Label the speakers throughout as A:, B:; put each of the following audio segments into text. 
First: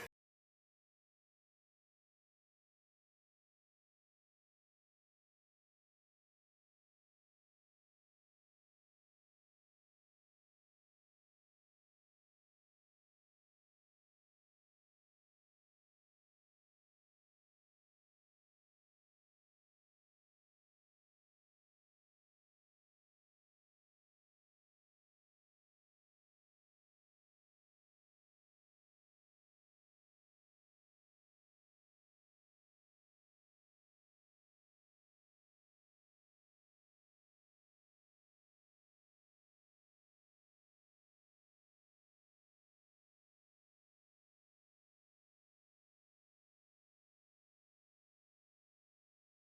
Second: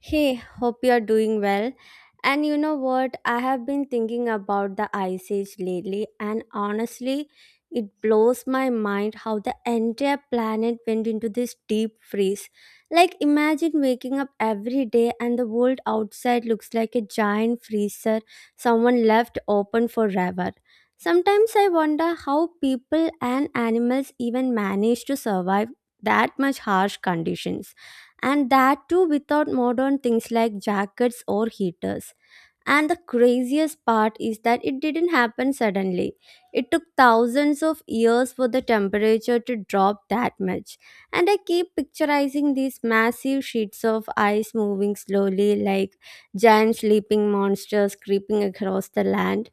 A: Hey, hope you're doing well. And you know what? I have been thinking about the Ice Age lately, and honestly, it blows my mind how the entire planet went into this deep freeze. Like, imagine waking up every day and the world outside looks like a giant freezer someone left open forever. Sometimes I wonder how people and animals even manage to survive that much harsh conditions, and that too without modern things like jackets or heaters. And the craziest part is that it didn't happen suddenly. It took thousands of years for the temperature to drop that much. And I keep picturizing these massive sheets of ice moving slowly like giant sleeping monsters creeping across the land.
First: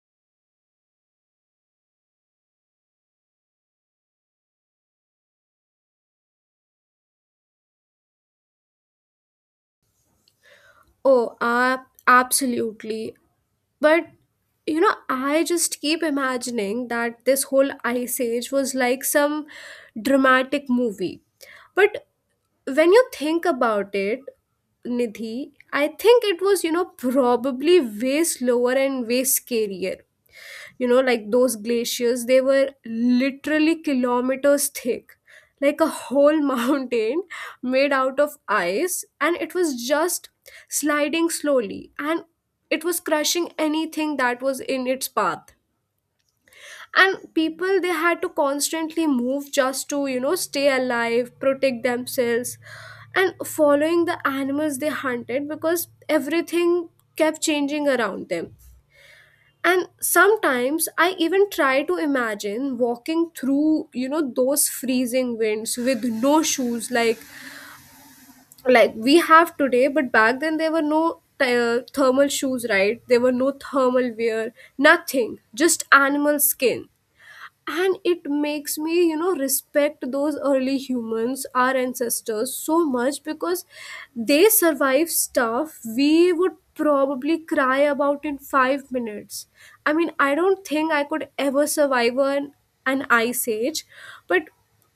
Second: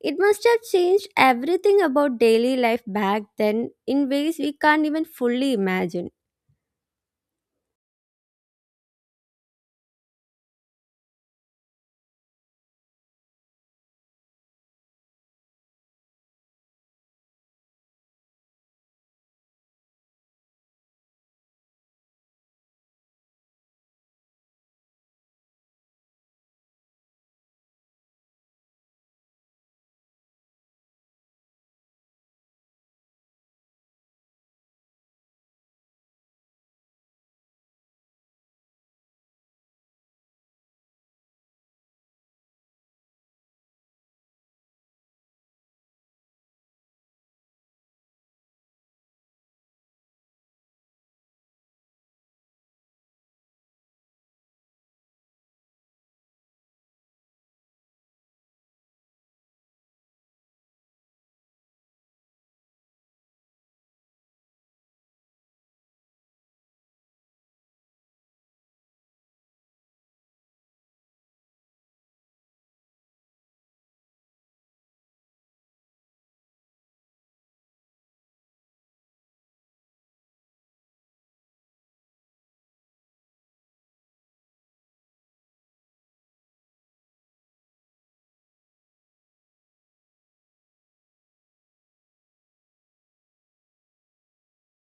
A: It must have changed everything about daily life back then in ways we can't even fully imagine.
B: Oh, absolutely. But I just keep imagining that this whole ice age was like some dramatic movie. But when you think about it, Nidhi, I think it was, you know, probably way slower and way scarier. You know, like those glaciers, they were literally kilometers thick, like a whole mountain made out of ice, and it was just sliding slowly, and it was crushing anything that was in its path. And people, they had to constantly move just to, you know, stay alive, protect themselves, and following the animals they hunted, because everything kept changing around them. And sometimes I even try to imagine walking through, you know, those freezing winds with no shoes, like we have today. But back then there were no thermal shoes, right? There were no thermal wear, nothing, just animal skin. And it makes me, you know, respect those early humans, our ancestors, so much, because they survive stuff we would probably cry about in 5 minutes. I mean, I don't think I could ever survive an ice age. But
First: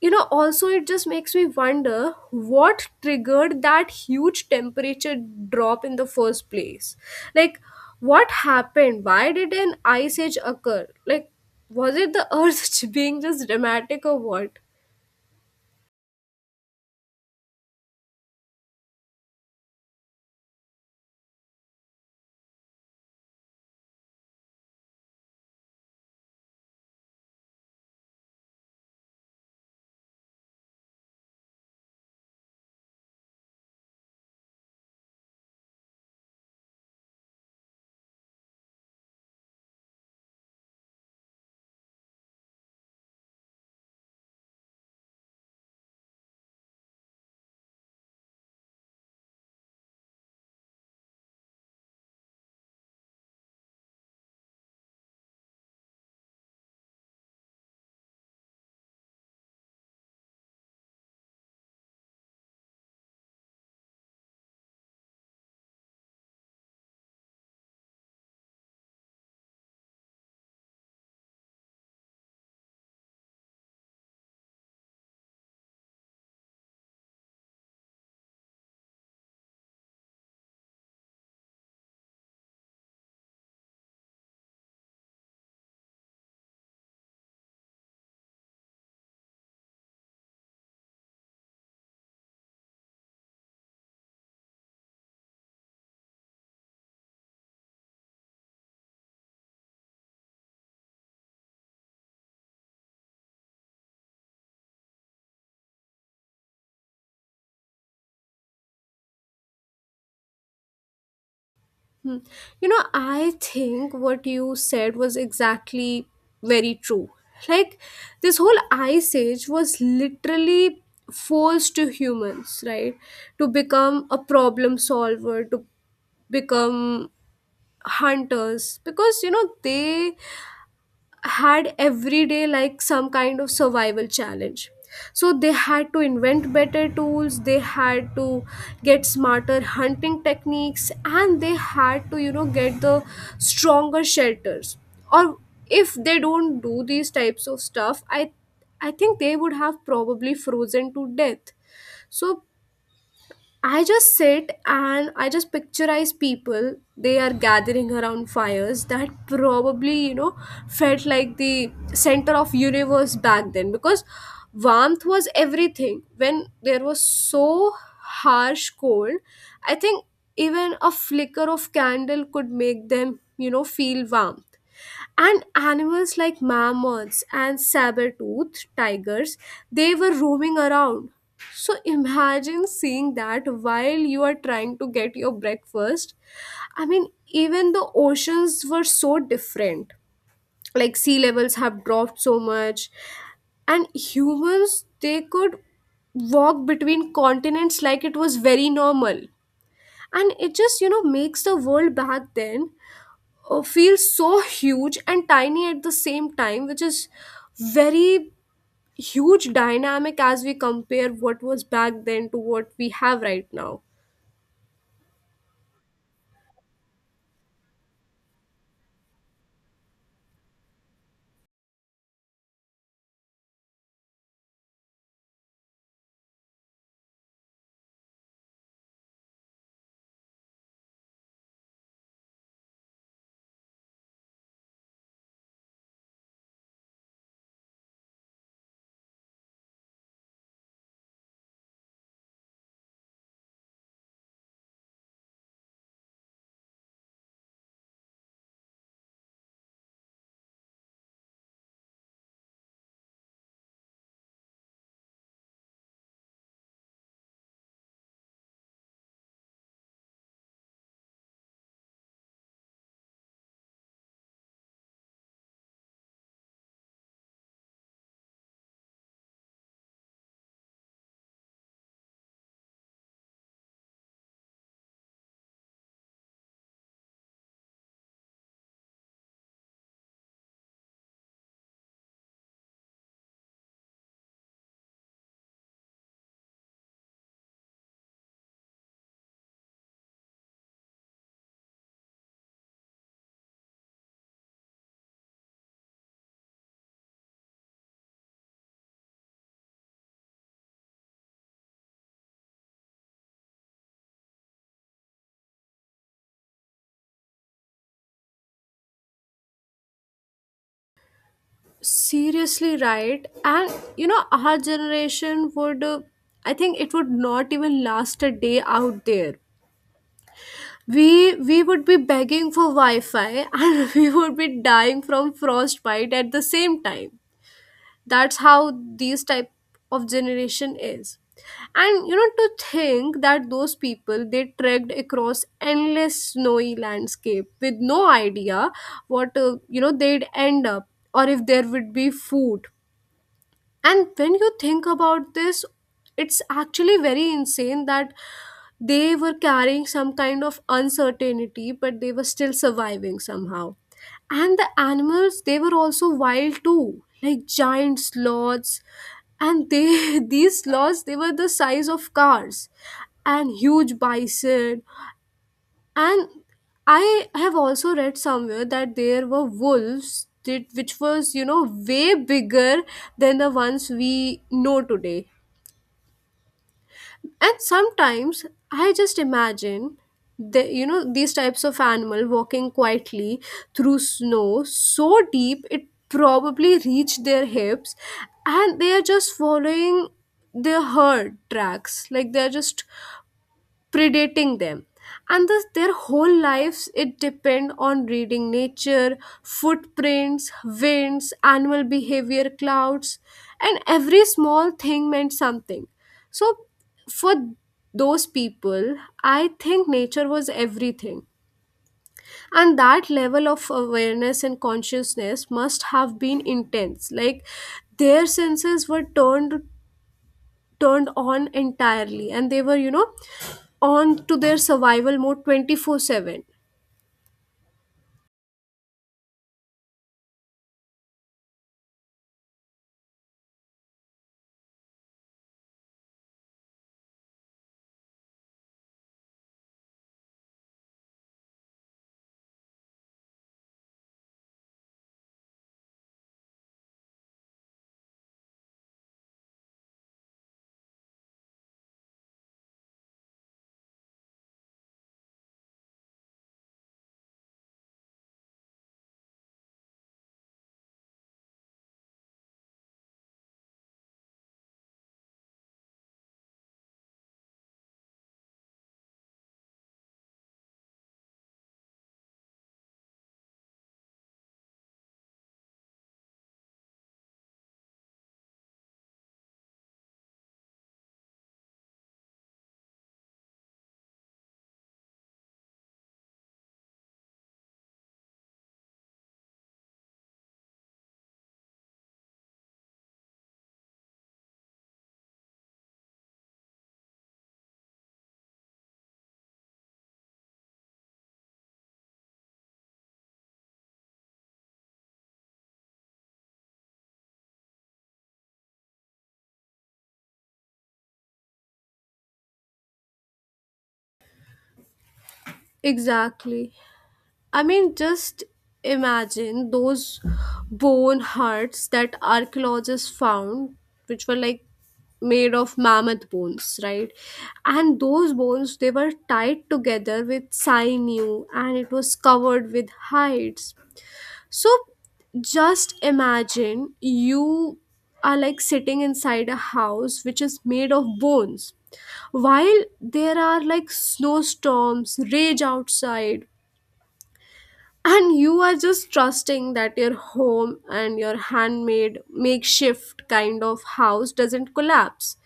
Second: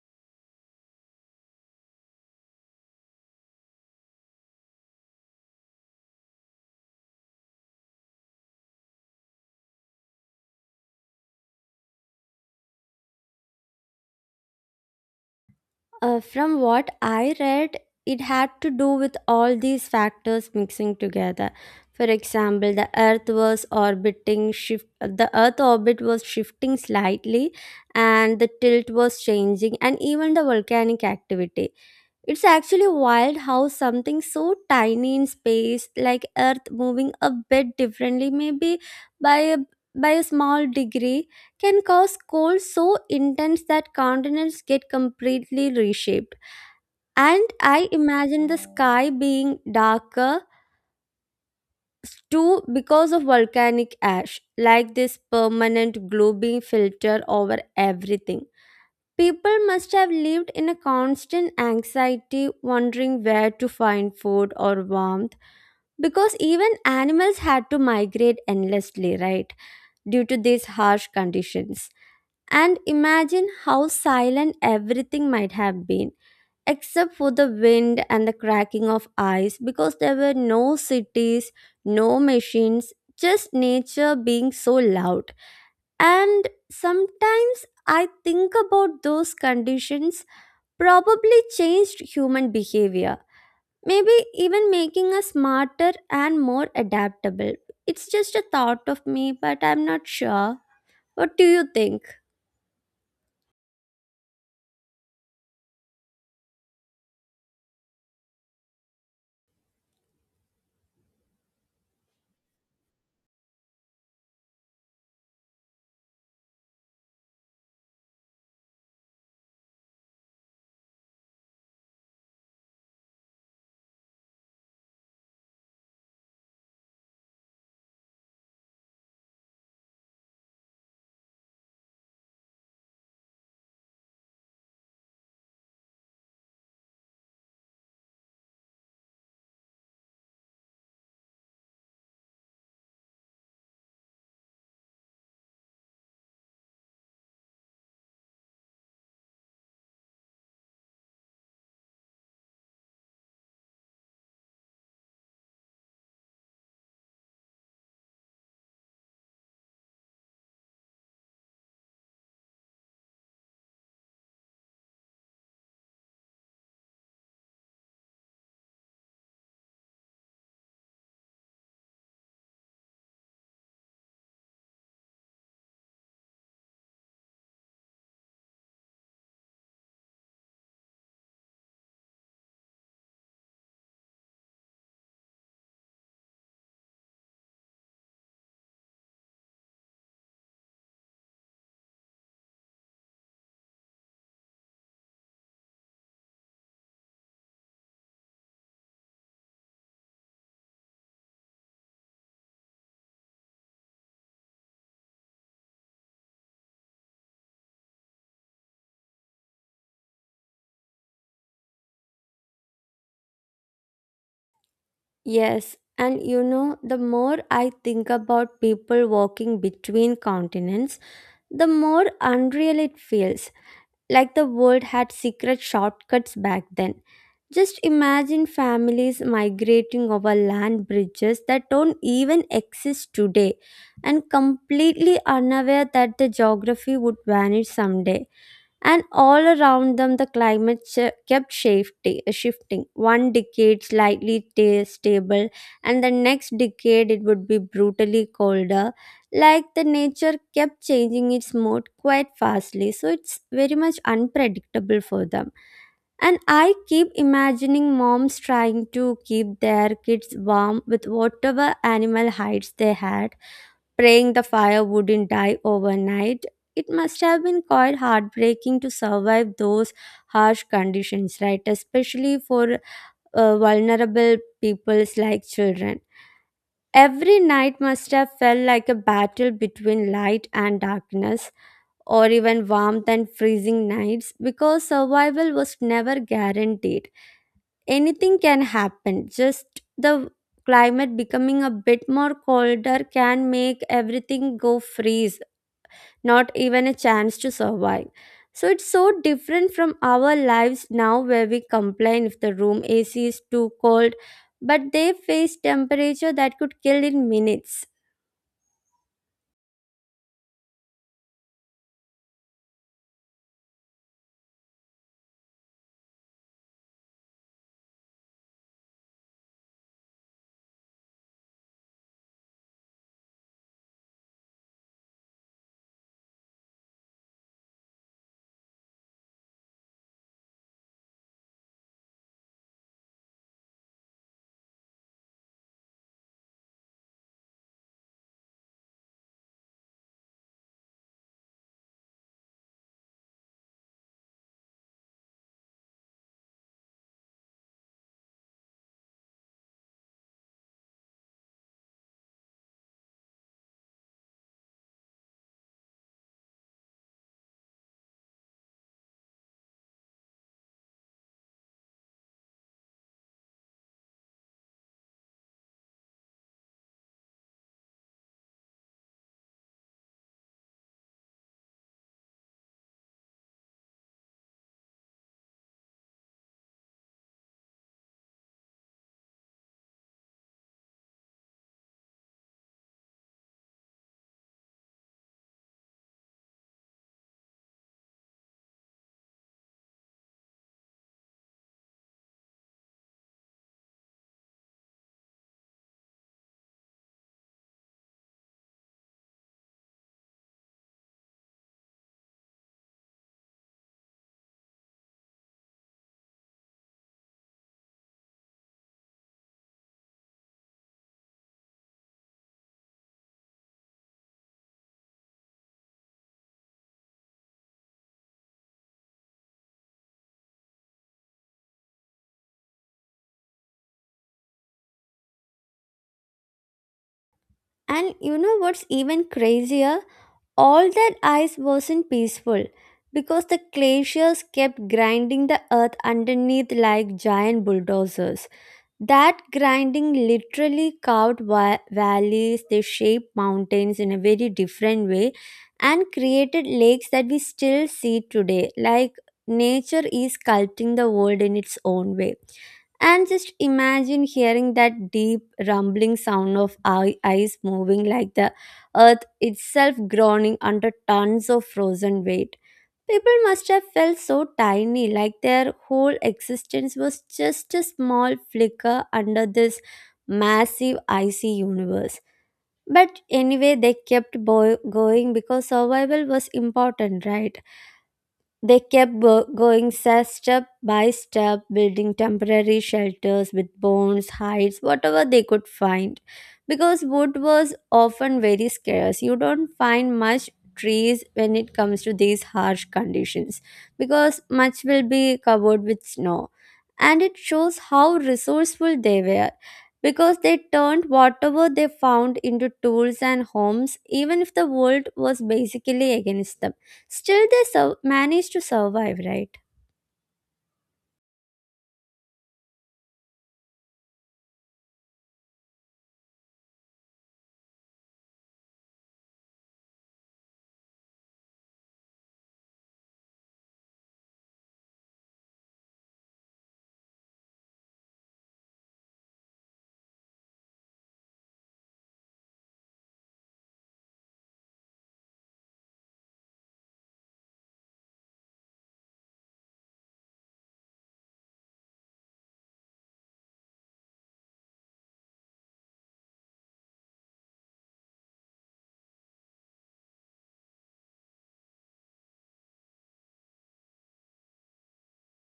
B: you know, also, it just makes me wonder what triggered that huge temperature drop in the first place. Like, what happened? Why did an ice age occur? Like, was it the earth being just dramatic, or what?
A: From what I read, it had to do with all these factors mixing together. For example, the Earth was orbiting shift. The Earth orbit was shifting slightly, and the tilt was changing, and even the volcanic activity. It's actually wild how something so tiny in space, like Earth moving a bit differently, maybe by a by a small degree, can cause cold so intense that continents get completely reshaped. And I imagine the sky being darker too because of volcanic ash, like this permanent glowing filter over everything. People must have lived in a constant anxiety, wondering where to find food or warmth, because even animals had to migrate endlessly, right, due to these harsh conditions. And imagine how silent everything might have been, except for the wind and the cracking of ice, because there were no cities, no machines, just nature being so loud. And sometimes I think about those conditions probably changed human behavior, maybe even making us smarter and more adaptable. It's just a thought of me, but I'm not sure. What do you think?
B: Hmm. You know, I think what you said was exactly very true. Like, this whole ice age was literally forced to humans, right? To become a problem solver, to become hunters, because, you know, they had every day like some kind of survival challenge. So they had to invent better tools, they had to get smarter hunting techniques, and they had to, you know, get the stronger shelters. Or if they don't do these types of stuff, I think they would have probably frozen to death. So I just sit and I just picturize people. They are gathering around fires that probably, you know, felt like the center of universe back then, because warmth was everything. When there was so harsh cold, I think even a flicker of candle could make them, you know, feel warm. And animals like mammoths and saber-toothed tigers, they were roaming around. So imagine seeing that while you are trying to get your breakfast. I mean, even the oceans were so different. Like sea levels have dropped so much, and humans, they could walk between continents like it was very normal. And it just, you know, makes the world back then feels so huge and tiny at the same time, which is very huge dynamic as we compare what was back then to what we have right now.
A: Yes, and you know, the more I think about people walking between continents, the more unreal it feels. Like the world had secret shortcuts back then. Just imagine families migrating over land bridges that don't even exist today and completely unaware that the geography would vanish someday. And all around them the climate kept shifting, one decade slightly stable and the next decade it would be brutally colder. Like the nature kept changing its mode quite fastly, so it's very much unpredictable for them. And I keep imagining moms trying to keep their kids warm with whatever animal hides they had, praying the fire wouldn't die overnight. It must have been quite heartbreaking to survive those harsh conditions, right? Especially for vulnerable peoples like children. Every night must have felt like a battle between light and darkness, or even warmth and freezing nights, because survival was never guaranteed. Anything can happen. Just the climate becoming a bit more colder can make everything go freeze, not even a chance to survive. So it's so different from our lives now where we complain if the room AC is too cold, but they face temperature that could kill in minutes.
B: Seriously, right? And you know, our generation would, I think it would not even last a day out there. We would be begging for Wi-Fi and we would be dying from frostbite at the same time. That's how these type of generation is. And you know, to think that those people, they trekked across endless snowy landscape with no idea what you know, they'd end up, or if there would be food. And when you think about this, it's actually very insane that they were carrying some kind of uncertainty, but they were still surviving somehow. And the animals, they were also wild too, like giant sloths. And they these sloths, they were the size of cars, and huge bison, and I have also read somewhere that there were wolves that, which was, you know, way bigger than the ones we know today. And sometimes I just imagine the, you know, these types of animal walking quietly through snow so deep it probably reached their hips. And they are just following their herd tracks, like they're just predating them. And thus their whole lives, it depend on reading nature, footprints, winds, animal behavior, clouds, and every small thing meant something. So for those people, I think nature was everything, and that level of awareness and consciousness must have been intense. Like, their senses were turned on entirely, and they were, you know, on to their survival mode 24/7.
A: And you know what's even crazier? All that ice wasn't peaceful because the glaciers kept grinding the earth underneath like giant bulldozers. That grinding literally carved valleys, they shaped mountains in a very different way and created lakes that we still see today. Like nature is sculpting the world in its own way. And just imagine hearing that deep rumbling sound of ice moving, like the earth itself groaning under tons of frozen weight. People must have felt so tiny, like their whole existence was just a small flicker under this massive icy universe. But anyway, they kept going because survival was important, right? They kept going step by step, building temporary shelters with bones, hides, whatever they could find. Because wood was often very scarce. You don't find much trees when it comes to these harsh conditions because much will be covered with snow. And it shows how resourceful they were because they turned whatever they found into tools and homes, even if the world was basically against them. Still, they manage to survive, right?
B: Exactly. I mean, just imagine those bone hearts that archaeologists found, which were like made of mammoth bones, right? And those bones, they were tied together with sinew, and it was covered with hides. So just imagine you are like sitting inside a house which is made of bones, while there are like snowstorms, rage outside, and you are just trusting that your home and your handmade makeshift kind of house doesn't collapse.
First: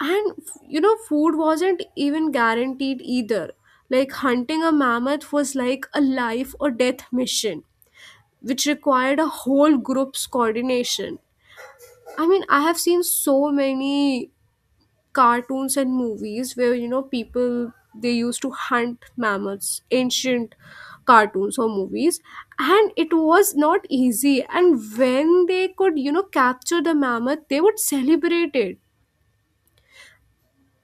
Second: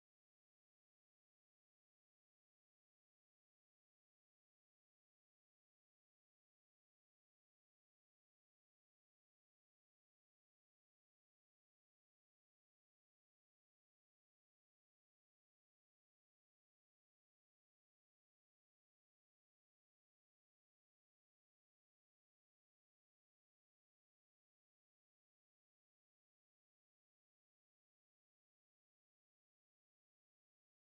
B: And you know, food wasn't even guaranteed either. Like, hunting a mammoth was like a life or death mission, which required a whole group's coordination. I mean, I have seen so many cartoons and movies where, you know, people, they used to hunt mammoths, ancient cartoons or movies, and it was not easy. And when they could, you know, capture the mammoth, they would celebrate it.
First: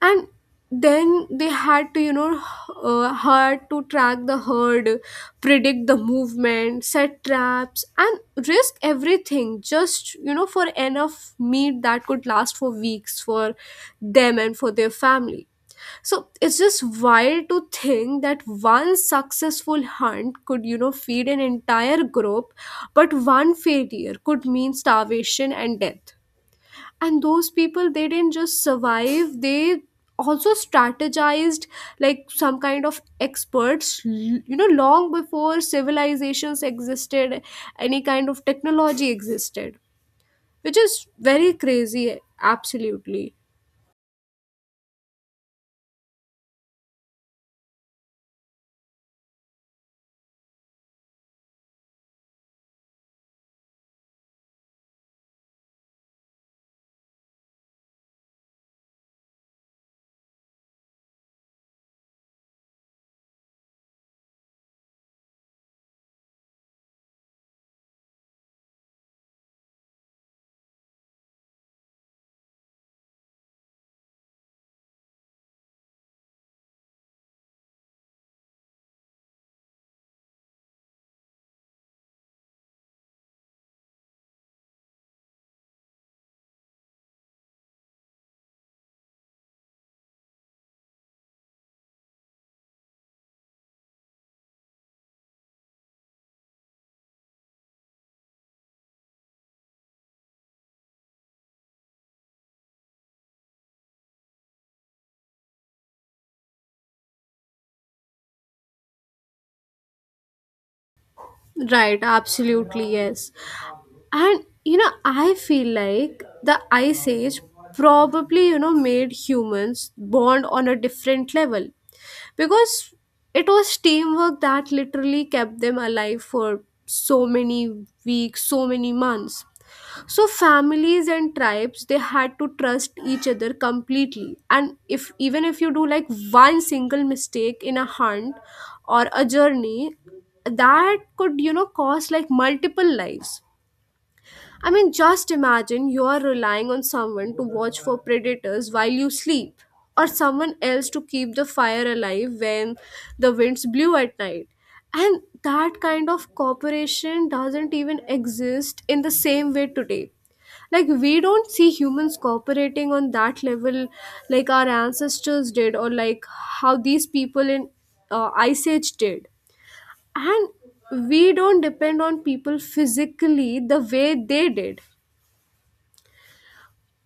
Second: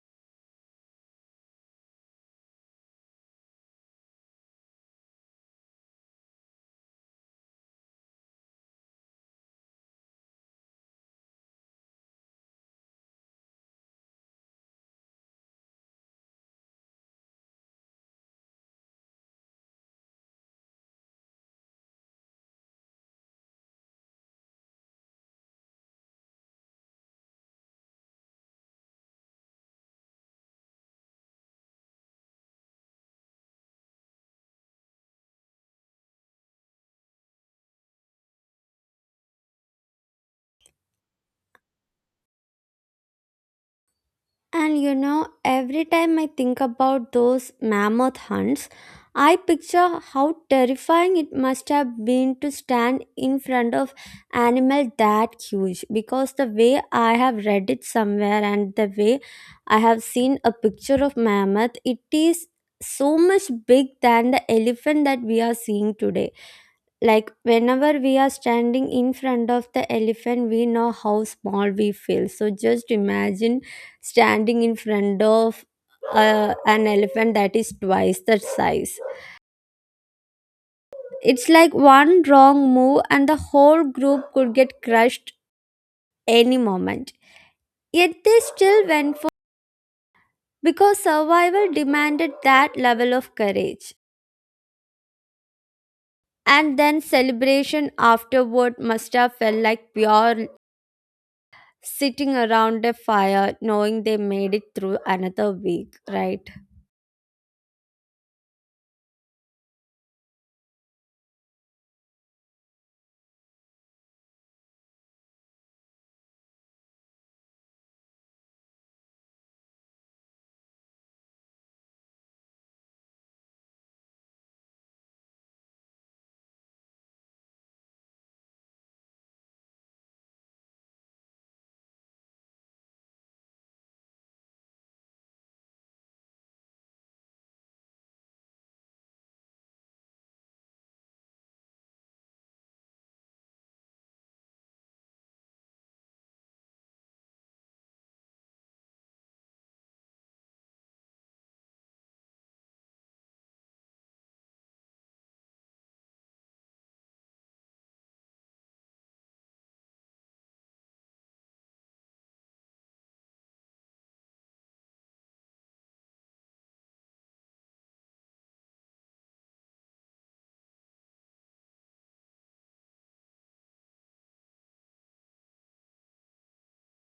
B: And then they had to, you know, had to track the herd, predict the movement, set traps, and risk everything just, you know, for enough meat that could last for weeks for them and for their family. So it's just wild to think that one successful hunt could, you know, feed an entire group, but one failure could mean starvation and death. And those people, they didn't just survive, they also strategized, like some kind of experts, you know, long before civilizations existed, any kind of technology existed, which is very crazy. Absolutely.
A: And you know, every time I think about those mammoth hunts, I picture how terrifying it must have been to stand in front of animal that huge, because the way I have read it somewhere and the way I have seen a picture of mammoth, it is so much big than the elephant that we are seeing today. Like whenever we are standing in front of the elephant, we know how small we feel. So just imagine standing in front of an elephant that is twice that size. It's like one wrong move, and the whole group could get crushed any moment. Yet they still went for because survival demanded that level of courage. And then celebration afterward must have felt like pure, sitting around a fire knowing they made it through another week, right?
B: Right, absolutely, yes. And you know, I feel like the Ice Age probably, you know, made humans bond on a different level, because it was teamwork that literally kept them alive for so many weeks, so many months. So families and tribes, they had to trust each other completely. And if even if you do like one single mistake in a hunt or a journey, that could, you know, cost like multiple lives. I mean, just imagine you are relying on someone to watch for predators while you sleep, or someone else to keep the fire alive when the winds blew at night. And that kind of cooperation doesn't even exist in the same way today. Like, we don't see humans cooperating on that level like our ancestors did, or like how these people in Ice Age did. And we don't depend on people physically the way they did.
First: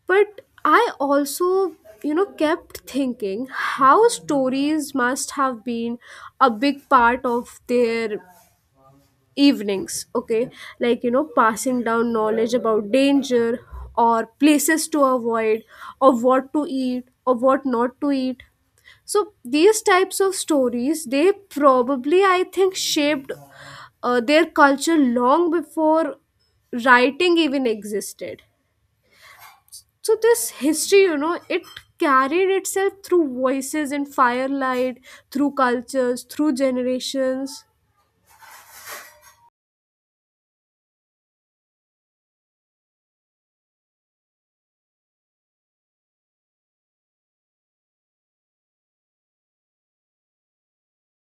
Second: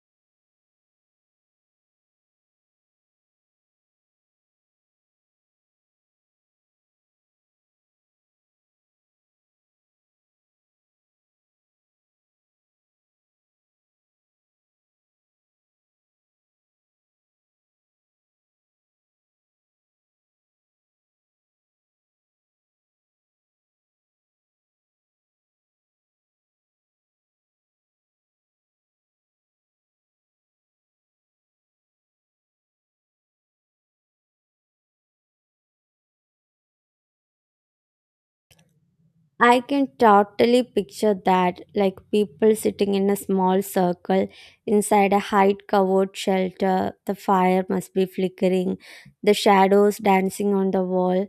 B: But I also, you know, kept thinking how stories must have been a big part of their evenings, okay? Like, you know, passing down knowledge about danger, or places to avoid, or what to eat or what not to eat. So these types of stories, they probably, I think, shaped their culture long before writing even existed. So this history, you know, it carried itself through voices in firelight, through cultures, through generations.
A: I can totally picture that, like people sitting in a small circle inside a height covered shelter. The fire must be flickering, the shadows dancing on the wall,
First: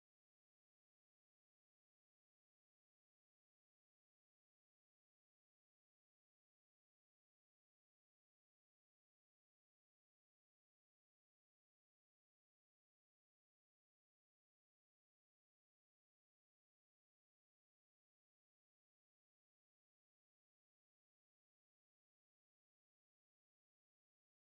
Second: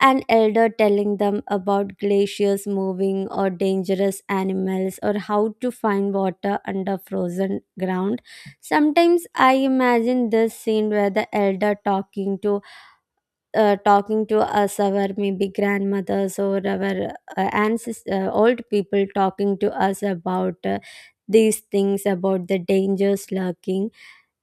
A: an elder telling them about glaciers moving or dangerous animals or how to find water under frozen ground. Sometimes I imagine this scene where the elder talking to us, our maybe grandmothers or our ancestors, old people talking to us about these things, about the dangers lurking.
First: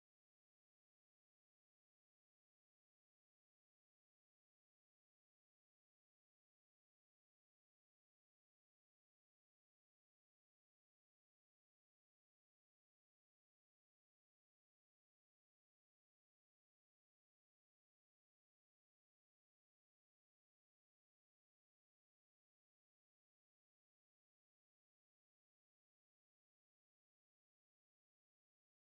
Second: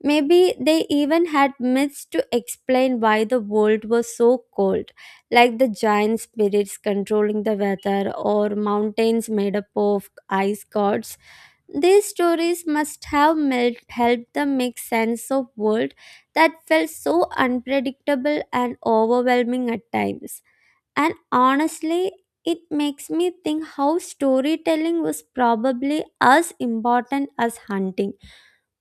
A: Maybe they even had myths to explain why the world was so cold, like the giant spirits controlling the weather or mountains made up of ice gods. These stories must have helped them make sense of world that felt so unpredictable and overwhelming at times. And honestly, it makes me think how storytelling was probably as important as hunting,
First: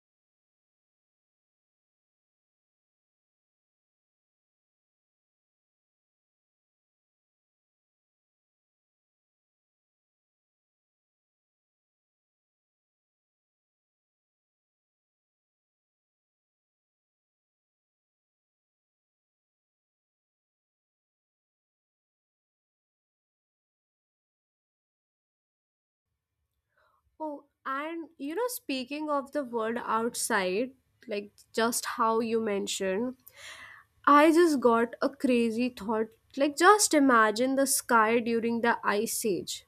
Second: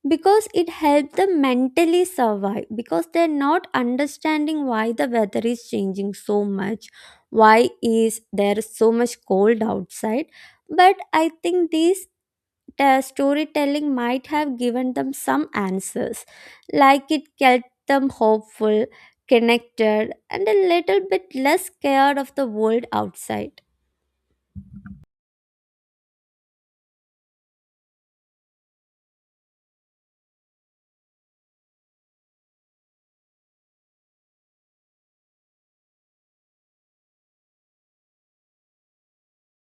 A: because it helped them mentally survive, because they're not understanding why the weather is changing so much, why is there so much cold outside. But I think these storytelling might have given them some answers, like it kept them hopeful, connected, and a little bit less scared of the world outside.
B: Oh, and you know, speaking of the word outside, like just how you mentioned, I just got a crazy thought. Like, just imagine the sky during the ice age.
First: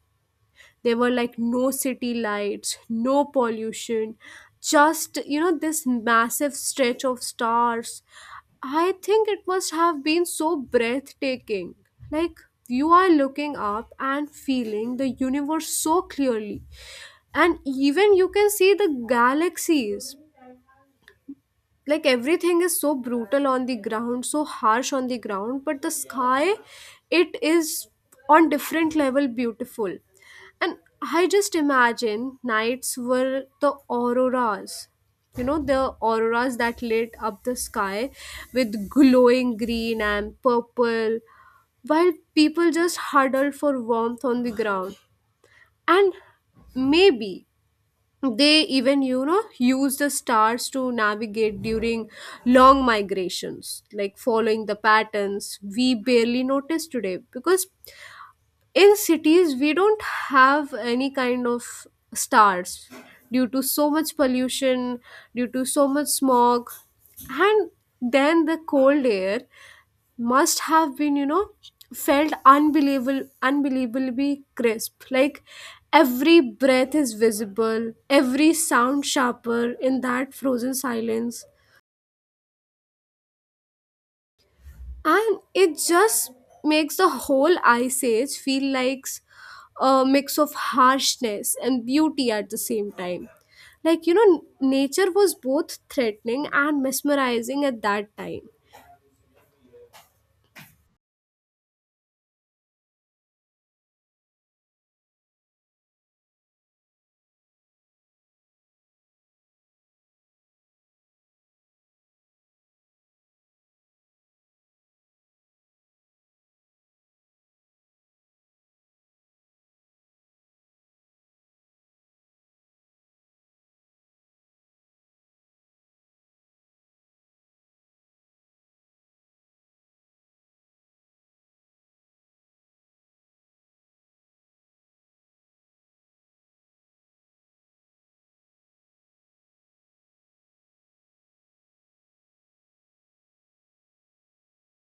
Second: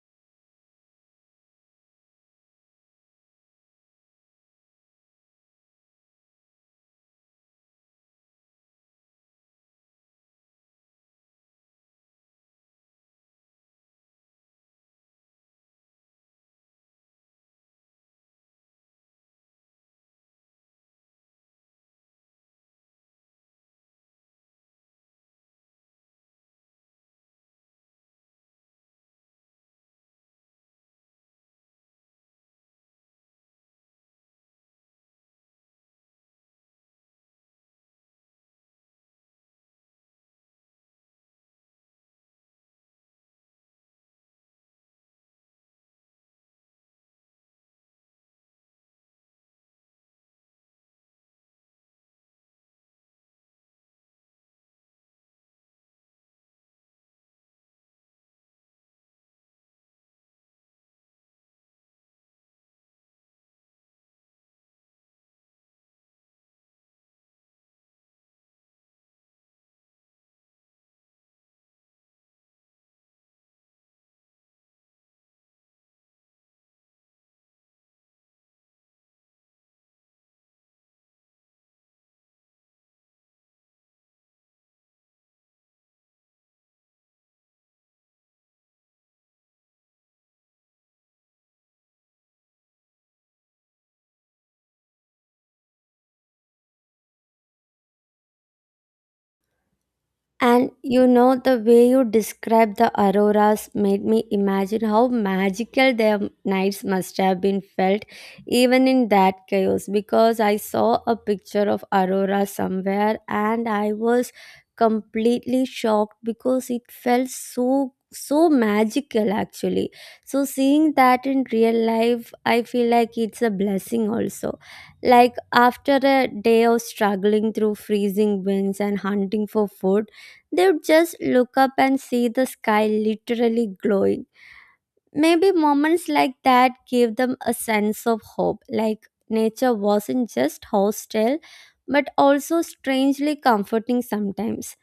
B: There were like no city lights, no pollution, just, you know, this massive stretch of stars. I think it must have been so breathtaking. Like, you are looking up and feeling the universe so clearly, and even you can see the galaxies. Like, everything is so brutal on the ground, so harsh on the ground, but the sky, it is on different level beautiful. And I just imagine nights were the auroras, you know, the auroras that lit up the sky with glowing green and purple, while people just huddled for warmth on the ground. And maybe they even, you know, use the stars to navigate during long migrations, like following the patterns we barely notice today, because in cities we don't have any kind of stars, due to so much pollution, due to so much smog. And then the cold air must have been, you know, felt unbelievable, unbelievably crisp. Like, every breath is visible, every sound sharper in that frozen silence. And it just makes the whole ice age feel like a mix of harshness and beauty at the same time. Like, you know, nature was both threatening and mesmerizing at that time.
A: And you know, the way you described the auroras made me imagine how magical their nights must have been felt, even in that chaos. Because I saw a picture of aurora somewhere and I was completely shocked because it felt so magical actually. So seeing that in real life, I feel like it's a blessing also. Like after a day of struggling through freezing winds and hunting for food, they would just look up and see the sky literally glowing. Maybe moments like that gave them a sense of hope, like nature wasn't just hostile, but also strangely comforting sometimes.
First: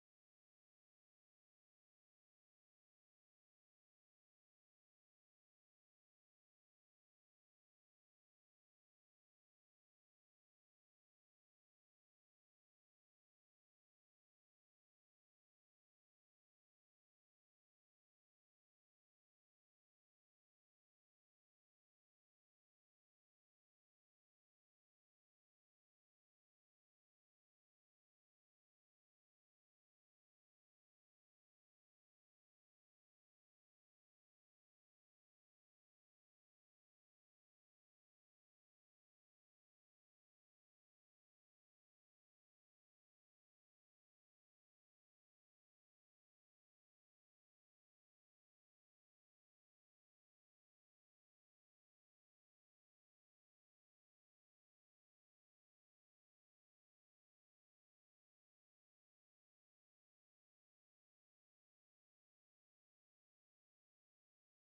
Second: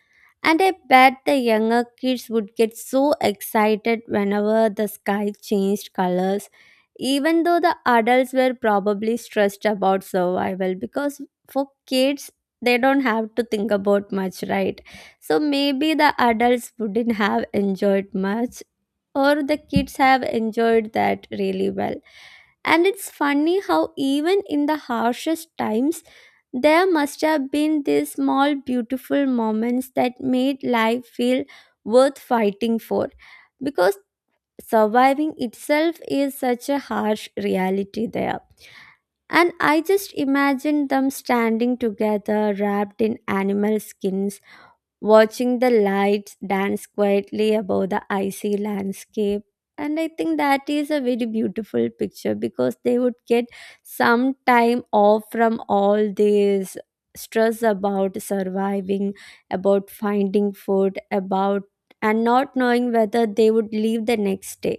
A: And I bet the younger kids would get so excited whenever the sky changed colors, even though the adults were probably stressed about survival, because for kids, they don't have to think about much, right? So maybe the adults wouldn't have enjoyed much, or the kids have enjoyed that really well. And it's funny how even in the harshest times there must have been these small beautiful moments that made life feel worth fighting for, because surviving itself is such a harsh reality there. And I just imagine them standing together wrapped in animal skins, watching the lights dance quietly above the icy landscape. And I think that is a very beautiful picture, because they would get some time off from all this stress about surviving, about finding food, about and not knowing whether they would leave the next day.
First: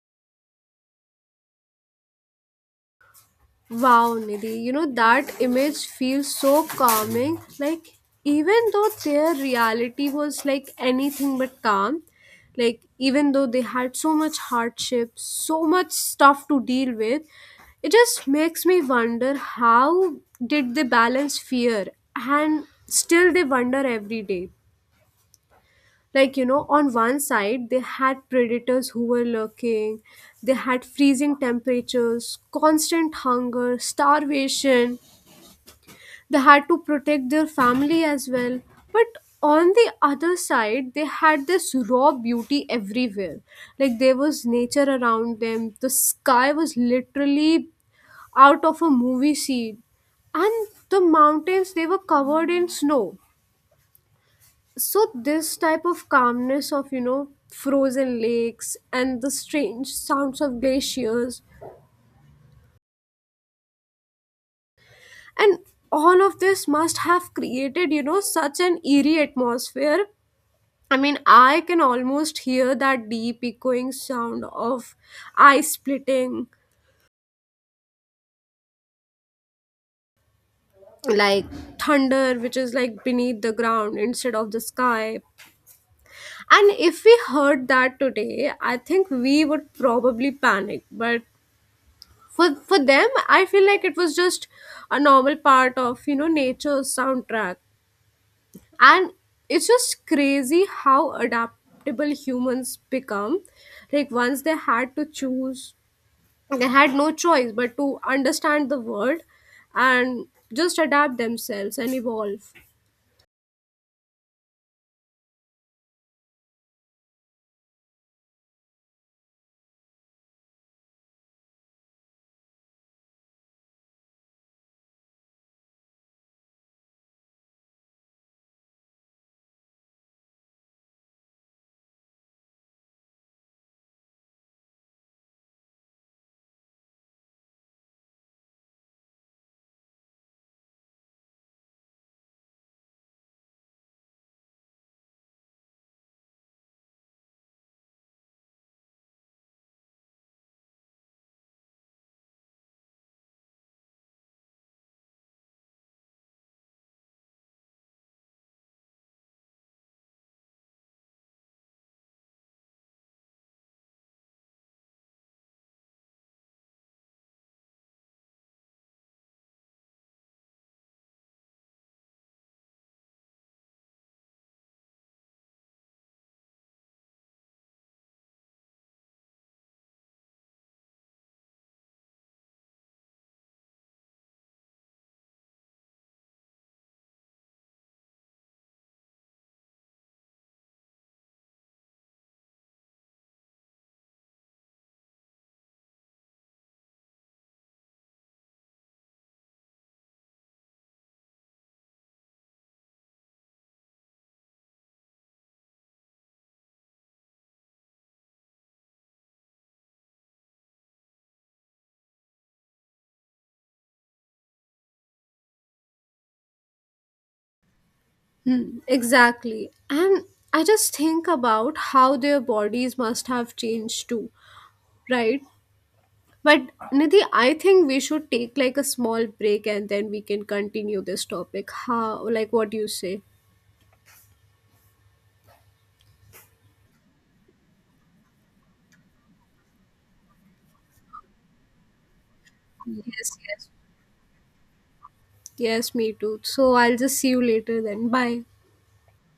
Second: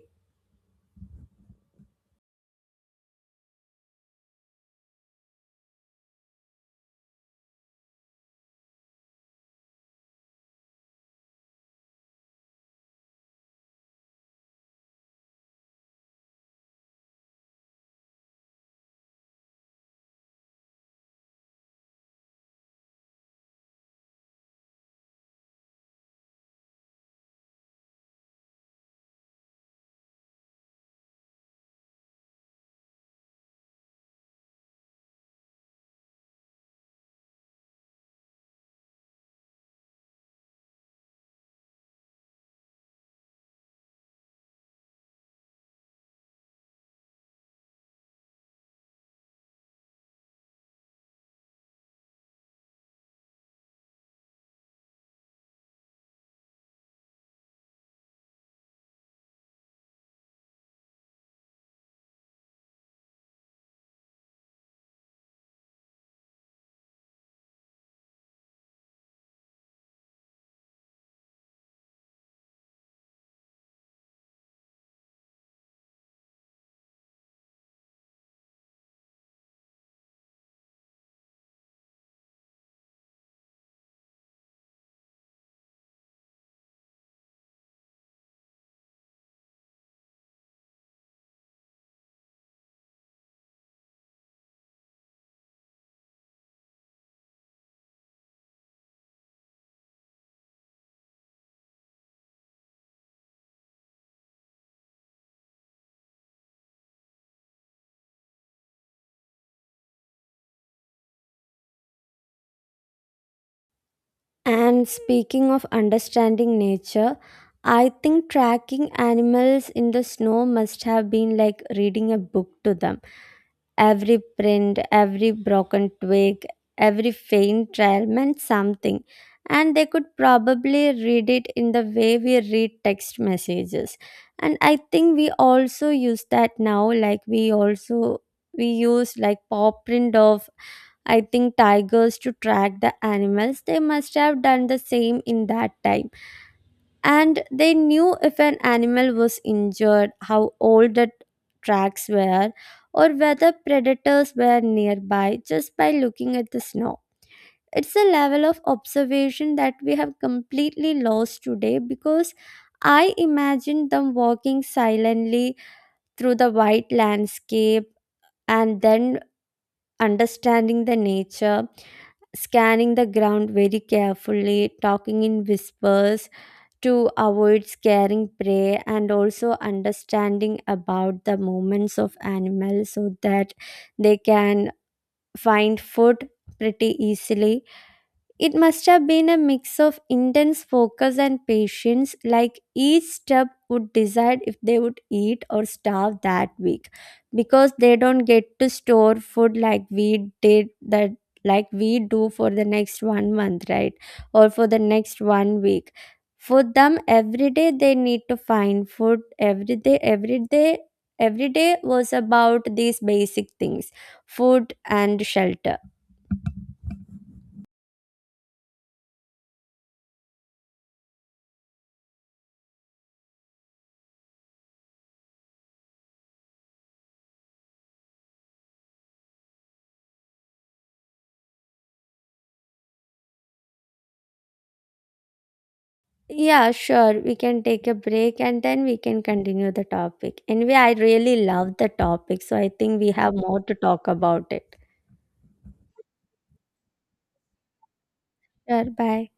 B: Wow, Nidhi, you know, that image feels so calming. Like, even though their reality was like anything but calm, like, even though they had so much hardship, so much stuff to deal with, it just makes me wonder, how did they balance fear and still they wonder every day? Like, you know, on one side they had predators who were lurking, they had freezing temperatures, constant hunger, starvation, they had to protect their family as well. But on the other side, they had this raw beauty everywhere. Like, there was nature around them, the sky was literally out of a movie scene, and the mountains, they were covered in snow. So this type of calmness of, you know, frozen lakes and the strange sounds of glaciers, and all of this must have created, you know, such an eerie atmosphere. I mean, I can almost hear that deep echoing sound of ice splitting, like thunder, which is like beneath the ground instead of the sky. And if we heard that today, I think we would probably panic, but for them, I feel like it was just a normal part of, you know, nature's soundtrack. And it's just crazy how adaptable humans become. Like, once they had to choose, they had no choice but to understand the world, and just adapt themselves and evolve.
A: And speaking of understanding nature, I think tracking animals in the snow must have been like reading a book to them. Every print, every broken twig, every faint trail meant something. And they could probably read it in the way we read text messages. And I think we also use that now, like we also we use like paw print of I think tigers to track the animals, they must have done the same in that time. And they knew if an animal was injured, how old the tracks were, or whether predators were nearby just by looking at the snow. It's a level of observation that we have completely lost today. Because I imagine them walking silently through the white landscape and then understanding the nature, scanning the ground very carefully, talking in whispers to avoid scaring prey, and also understanding about the movements of animals so that they can find food pretty easily. It must have been a mix of intense focus and patience, like each step would decide if they would eat or starve that week, because they don't get to store food like we did that, like we do for the next one month, right? Or for the next one week. For them, every day they need to find food. Every day every day was about these basic things, food and shelter.
B: Hmm, exactly. And I just think about how their bodies must have changed too, right? But Nidhi, I think we should take like a small break and then we can continue this topic. How, like what do you say?
A: Yeah, sure. We can take a break and then we can continue the topic. Anyway, I really love the topic, so I think we
B: Yes,
A: have more
B: yes.
A: to talk about it.
B: Yes, me too. So I'll just see you later then. Bye.
A: Sure, bye.